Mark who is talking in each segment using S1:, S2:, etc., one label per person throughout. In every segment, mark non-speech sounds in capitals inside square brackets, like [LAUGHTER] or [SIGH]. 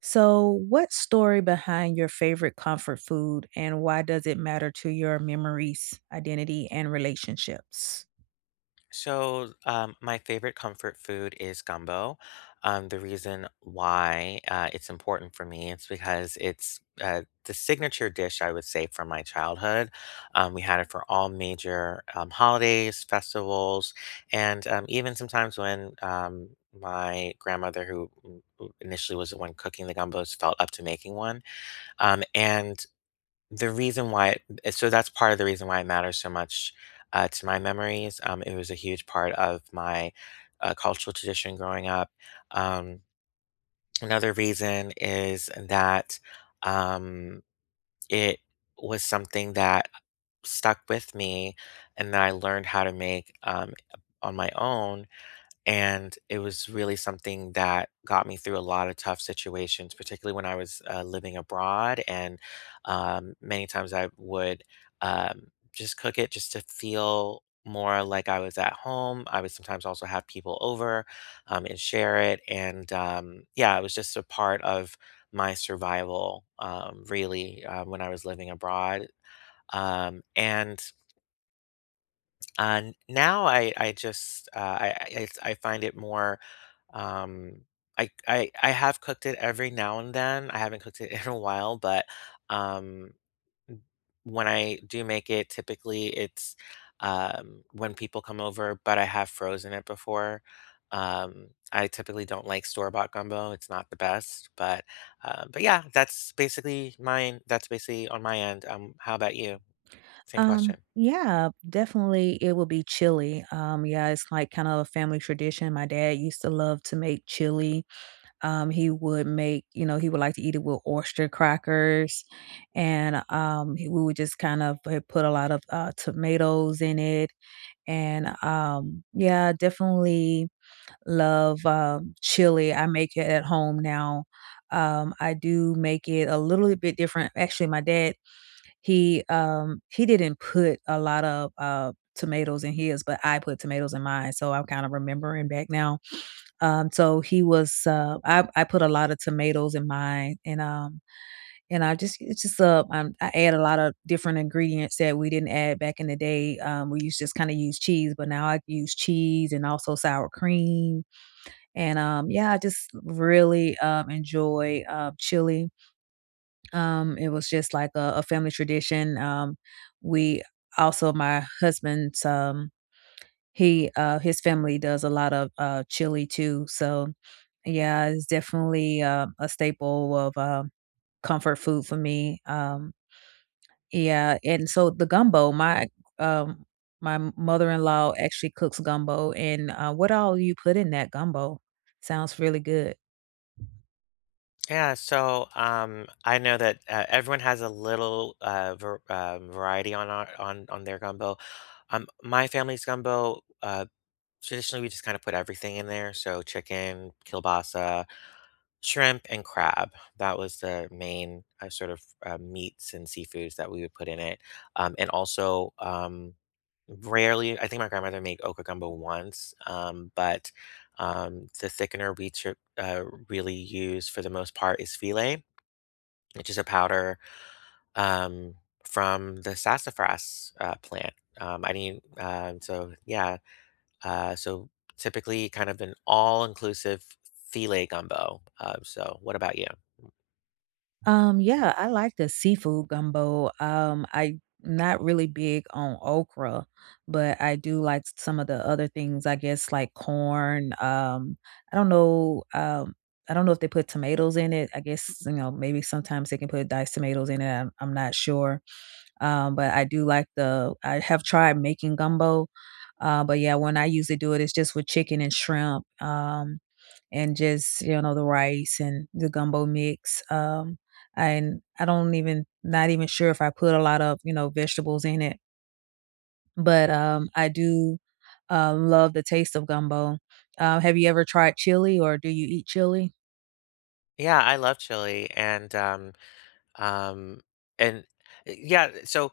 S1: So, what story behind your favorite comfort food and why does it matter to your memories, identity, and relationships?
S2: So, my favorite comfort food is gumbo. The reason why it's important for me is because it's the signature dish, I would say, from my childhood. We had it for all major holidays, festivals, and even sometimes when my grandmother, who initially was the one cooking the gumbos, felt up to making one. And the reason why it so that's part of the reason why it matters so much, to my memories. It was a huge part of my, cultural tradition growing up. Um, Another reason is that, um, it was something that stuck with me and that I learned how to make, on my own, and it was really something that got me through a lot of tough situations, particularly when I was living abroad. And many times I would just cook it just to feel more like I was at home. I would sometimes also have people over, and share it. And yeah, it was just a part of my survival, really, when I was living abroad. Um, and Now I find it more um, I have cooked it every now and then. I haven't cooked it [LAUGHS] in a while, but um, n- when I do make it, typically it's when people come over. But I have frozen it before. I typically don't like store-bought gumbo. It's not the best, but yeah, that's basically mine. That's basically on my end. How about you? Same question.
S1: Yeah, definitely it would be chili. Yeah, it's like kind of a family tradition. My dad used to love to make chili. He would make, you know, he would like to eat it with oyster crackers and we would just kind of put a lot of tomatoes in it and yeah, definitely love, chili. I make it at home now. I do make it a little bit different. Actually, my dad, he didn't put a lot of tomatoes in his, but I put tomatoes in mine. So I'm kind of remembering back now. So he was I put a lot of tomatoes in mine and I just it's just I add a lot of different ingredients that we didn't add back in the day. We used just kind of use cheese, but now I use cheese and also sour cream and, yeah, I just really, enjoy, chili. It was just like a family tradition. We also my husband's, he, his family does a lot of, chili too. So, yeah, it's definitely, a staple of, comfort food for me. Yeah, and so the gumbo, my, um my mother-in-law actually cooks gumbo, and, what all you put in that gumbo? Sounds really good.
S2: Yeah, so I know that everyone has a little ver variety on our, on their gumbo. My family's gumbo, traditionally we just kind of put everything in there, so chicken, kielbasa, shrimp, and crab. That was the main sort of meats and seafoods that we would put in it, and also rarely. I think my grandmother made okra gumbo once, but the thickener we tr really use for the most part is filet, which is a powder um, from the sassafras plant. I need So yeah, so typically kind of an all-inclusive filet gumbo. So what about you?
S1: Yeah, I like the seafood gumbo. I'm not really big on okra, but I do like some of the other things, I guess, like corn. I don't know, um, I don't know if they put tomatoes in it. I guess, you know, maybe sometimes they can put diced tomatoes in it. I'm not sure. But I do like the I have tried making gumbo. But yeah, when I usually do it, it's just with chicken and shrimp, and just, you know, the rice and the gumbo mix. And I don't even, not even sure if I put a lot of, you know, vegetables in it, but I do love the taste of gumbo. Have you ever tried chili or do you eat chili?
S2: Yeah, I love chili, and um, and yeah. So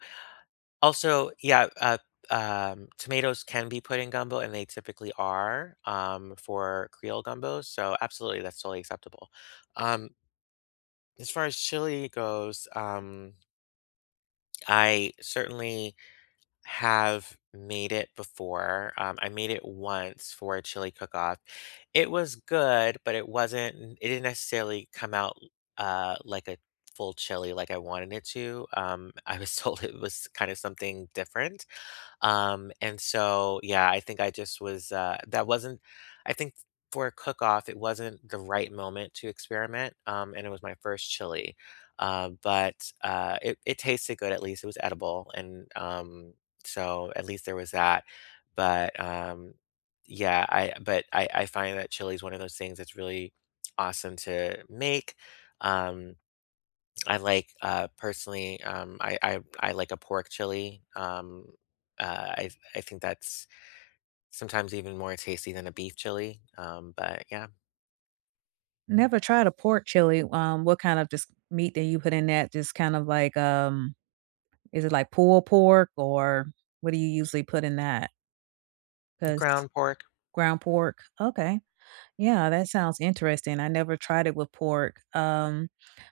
S2: also yeah, uh, um, tomatoes can be put in gumbo, and they typically are, for Creole gumbos. So absolutely, that's totally acceptable. Um, as far as chili goes, I certainly have made it before. I made it once for a chili cook-off. It was good, but it didn't necessarily come out like a full chili like I wanted it to. I was [LAUGHS] told it was kind of something different. And so, yeah, I think I just was, that wasn't, I think for a cook off, it wasn't the right moment to experiment. And it was my first chili. But it tasted good, at least it was edible. And so at least there was that. But yeah, I, but I find that chili is one of those things that's really awesome to make. Um, I like, personally, I like a pork chili. Uh, I think that's sometimes even more tasty than a beef chili. But yeah,
S1: Never tried a pork chili. What kind of just meat that you put in that? Just kind of like is it like pulled pork or what do you usually put in that? Because
S2: ground pork.
S1: ground pork? Okay. Yeah, that sounds interesting. I never tried it with pork.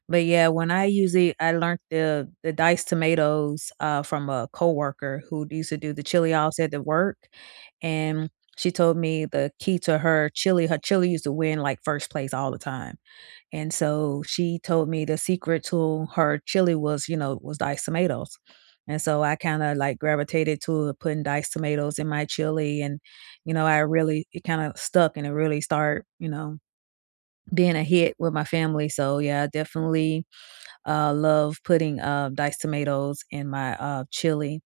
S1: But yeah, when I usually I learned the diced tomatoes, from a coworker who used to do the chili ops at the work, and she told me the key to her chili used to win, like, 1st place all the time. And so she told me the secret to her chili was, you know, was diced tomatoes. And so I kind of like gravitated to putting diced tomatoes in my chili. And, you know, I really, it kind of stuck and it really started, you know, being a hit with my family. So yeah, I definitely love putting diced tomatoes in my chili.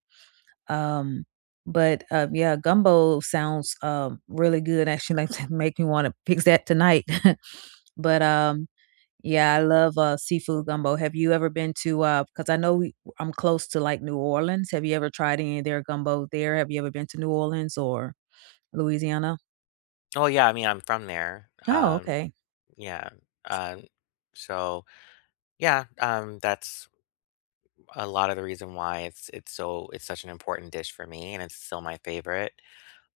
S1: Um, but yeah, gumbo sounds really good. Actually, like [LAUGHS] make me want to fix that tonight. [LAUGHS] but yeah, I love, seafood gumbo. Have you ever been to, Because I know we I'm close to, like, New Orleans. Have you ever tried any of their gumbo there? Have you ever been to New Orleans or Louisiana?
S2: Oh yeah, I mean I'm from there.
S1: Oh, okay.
S2: Yeah. Um, so yeah, that's a lot of the reason why it's such an important dish for me, and it's still my favorite.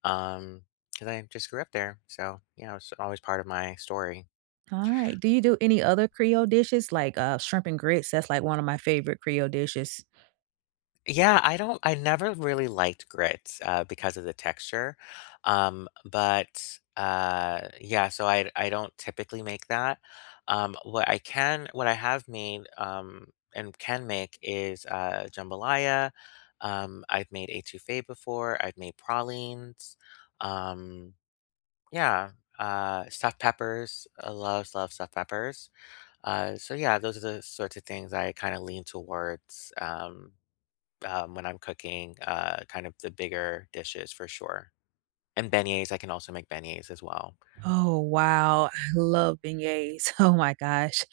S2: Um, because I just grew up there, so yeah, it's always part of my story.
S1: Alright. Do you do any other Creole dishes, like, shrimp and grits? That's, like, one of my favorite Creole dishes.
S2: Yeah, I never really liked grits, because of the texture, but, yeah, so I don't typically make that. What I have made, and can make is, jambalaya, I've made etouffee before, I've made pralines, um, yeah, stuffed peppers, I love, love stuffed peppers. So yeah, those are the sorts of things I kinda lean towards, when I'm cooking, kind of the bigger dishes for sure. And beignets, I can also make beignets as well.
S1: Oh, wow. I love beignets. [LAUGHS] Oh my gosh.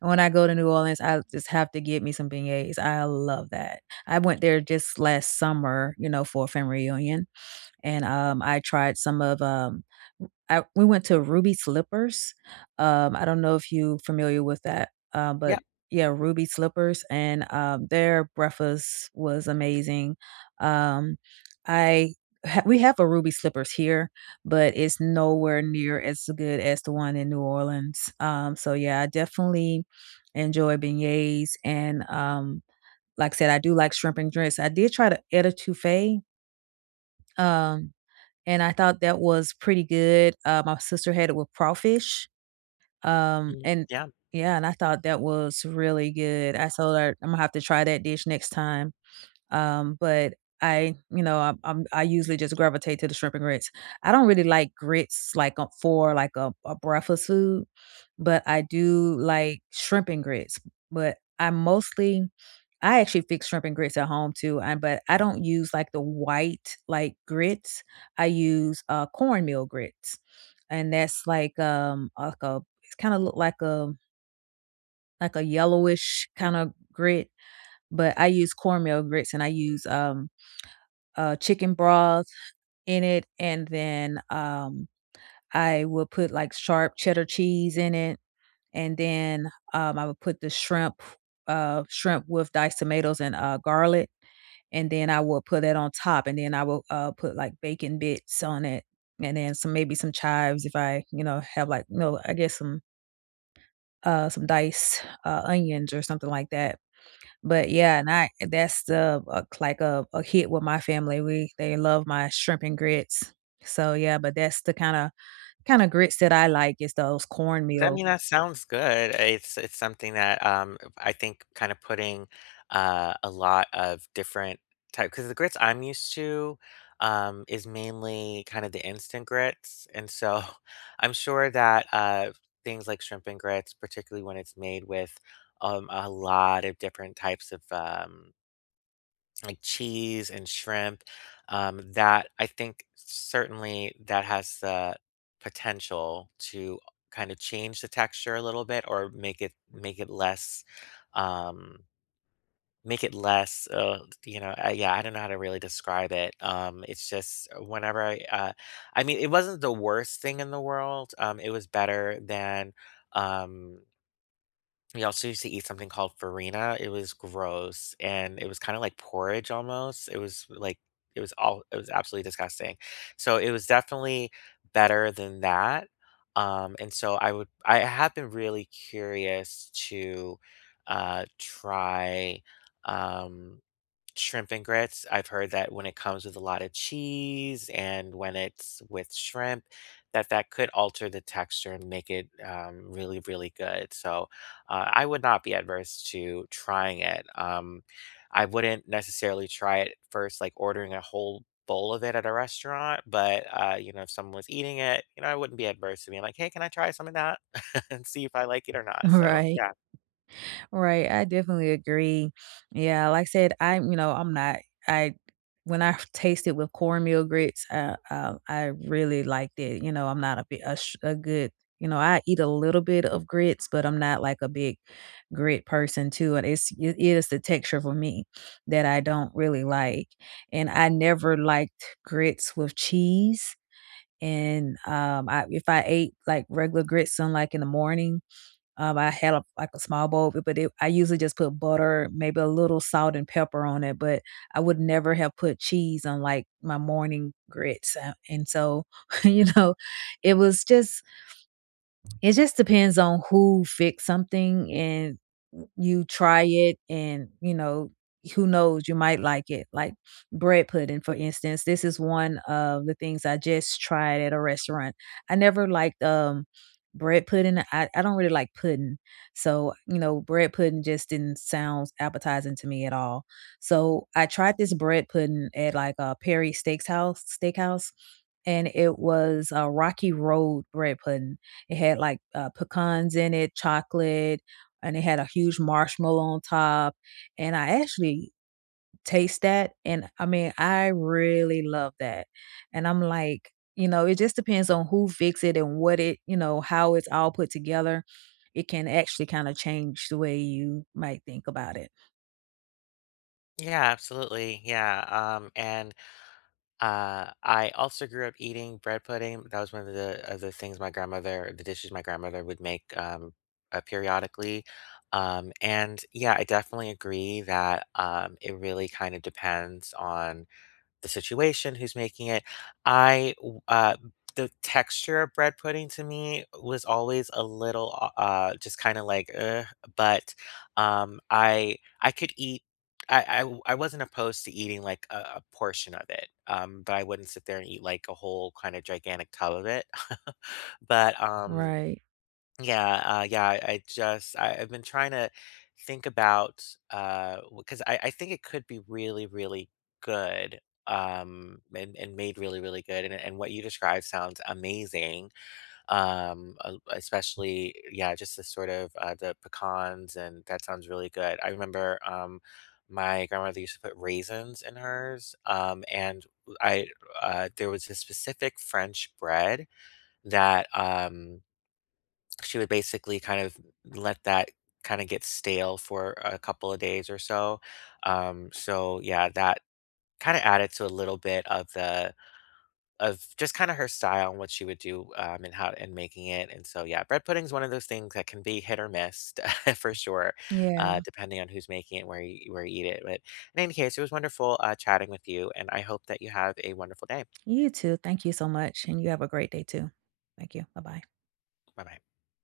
S1: When I go to New Orleans, I just have to get me some beignets. I love that. I went there just last summer, you know, for a family reunion. And, I tried some of, I we went to Ruby Slippers. I don't know if you familiar with that,
S2: Yeah.
S1: but yeah, Ruby Slippers, and, their breakfast was amazing. Um, I ha we have a Ruby Slippers here, but it's nowhere near as good as the one in New Orleans. So yeah, I definitely enjoy beignets and, like I said, I do like shrimp and grits. I did try to the Etatouffee, um and I thought that was pretty good. My sister had it with crawfish,
S2: Mm,
S1: and
S2: yeah.
S1: yeah, and I thought that was really good. I told her I'm gonna have to try that dish next time. But I, you know, I'm I usually just gravitate to the shrimp and grits. I don't really like grits like for like a breakfast food, but I do like shrimp and grits. But I mostly I actually fix shrimp and grits at home too, and but I don't use like the white like grits. I use cornmeal grits, and that's like a it's kind of look like a yellowish kind of grit, but I use cornmeal grits and I use chicken broth in it, and then, I will put, like, sharp cheddar cheese in it, and then, I would put the shrimp shrimp with diced tomatoes and, garlic, and then I will put that on top, and then I will, put, like, bacon bits on it, and then some maybe some chives if I, you know, have, like, no, I guess some diced, onions or something like that. But yeah, and I that's the like a hit with my family. We they love my shrimp and grits. So yeah, but that's the kinda grits that I like is those
S2: I
S1: cornmeal.
S2: mean, that sounds good. It's something that I think kind of putting a lot of different type, because the grits I'm used to is mainly kind of the instant grits, and so [LAUGHS] I'm sure that things like shrimp and grits, particularly when it's made with a lot of different types of like cheese and shrimp, that I think certainly that has the potential to kind of change the texture a little bit or make it less um make it less uh, yeah, I don't know how to really describe it. It's just whenever I I mean, it wasn't the worst thing in the world. It was better than um we also used to eat something called farina. It was gross and it was kind of like porridge almost. It was absolutely disgusting. So it was definitely better than that. And so I would I have been really curious to try um shrimp and grits. I've heard that when it comes with a lot of cheese and when it's with shrimp, that could alter the texture and make it really, really good. So I would not be adverse to trying it. I wouldn't necessarily try it first, like ordering a whole bowl of it at a restaurant, but you know, if someone was eating it, you know, I wouldn't be adverse to being like, hey, can I try some of that [LAUGHS] and see if I like it or not?
S1: [LAUGHS]
S2: So
S1: Right.
S2: yeah.
S1: Right, I definitely agree. Yeah, like I said, I'm, you know, I'm not I when I [LAUGHS] tasted with cornmeal grits, I really liked it. You know, I'm not a big a, sh- a good, you know, I eat a little bit of grits, but I'm not like a big grit person too. And it is the texture for me that I don't really like, and I never liked grits with cheese. And I if I ate like regular grits, on like in the morning, I had a like a small bowl, b but it I usually just put butter, maybe a little salt and pepper on it, but I would never have put cheese on, like, my morning grits, and so, [LAUGHS] you know, it was just it just depends on who fixed something and you try it and, you know, who knows, you might like it. Like bread pudding, for instance. This is one of the things I just tried at a restaurant. I never liked bread pudding. I don't really like pudding. So, you know, bread pudding just didn't sound appetizing to me at all. So I tried this bread pudding at like a Perry steakhouse and it was a Rocky Road bread pudding. It had like pecans in it, chocolate, and it had a huge marshmallow on top. And I actually taste that. And I mean, I really love that. And I'm like, you know, it just depends on who fix it and what it, you know, how it's all put together. It can actually kind of change the way you might think about it.
S2: Yeah, absolutely. Yeah. And I also grew up eating bread pudding. That was one of the things my grandmother, the dishes my grandmother would make, periodically. And yeah, I definitely agree that it really kind of depends on the situation, who's making it. I w- uh the texture of bread pudding to me was always a little just kind of like but I could eat, I wasn't opposed to eating like a portion of it, but I wouldn't sit there and eat like a whole kind of gigantic tub of it. [LAUGHS] but um,
S1: Right.
S2: yeah, I've been trying to think about because I think it could be really, really good, and made really, really good, and what you described sounds amazing. Especially yeah, just the sort of the pecans, and that sounds really good. I remember my grandmother used to put raisins in hers. And I There was a specific french bread that she would basically kind of let that kind of get stale for a couple of days or so. So yeah, that kind of added to a little bit of the of just kind of her style and what she would do, and how and making it. And so yeah, bread pudding's one of those things that can be hit or miss [LAUGHS] for sure,
S1: Yeah.
S2: depending on who's making it, where you eat it. But in any case, it was wonderful chatting with you, and I hope that you have a wonderful day.
S1: You too. Thank you so much. And you have a great day too. Thank you. Bye bye.
S2: Bye bye.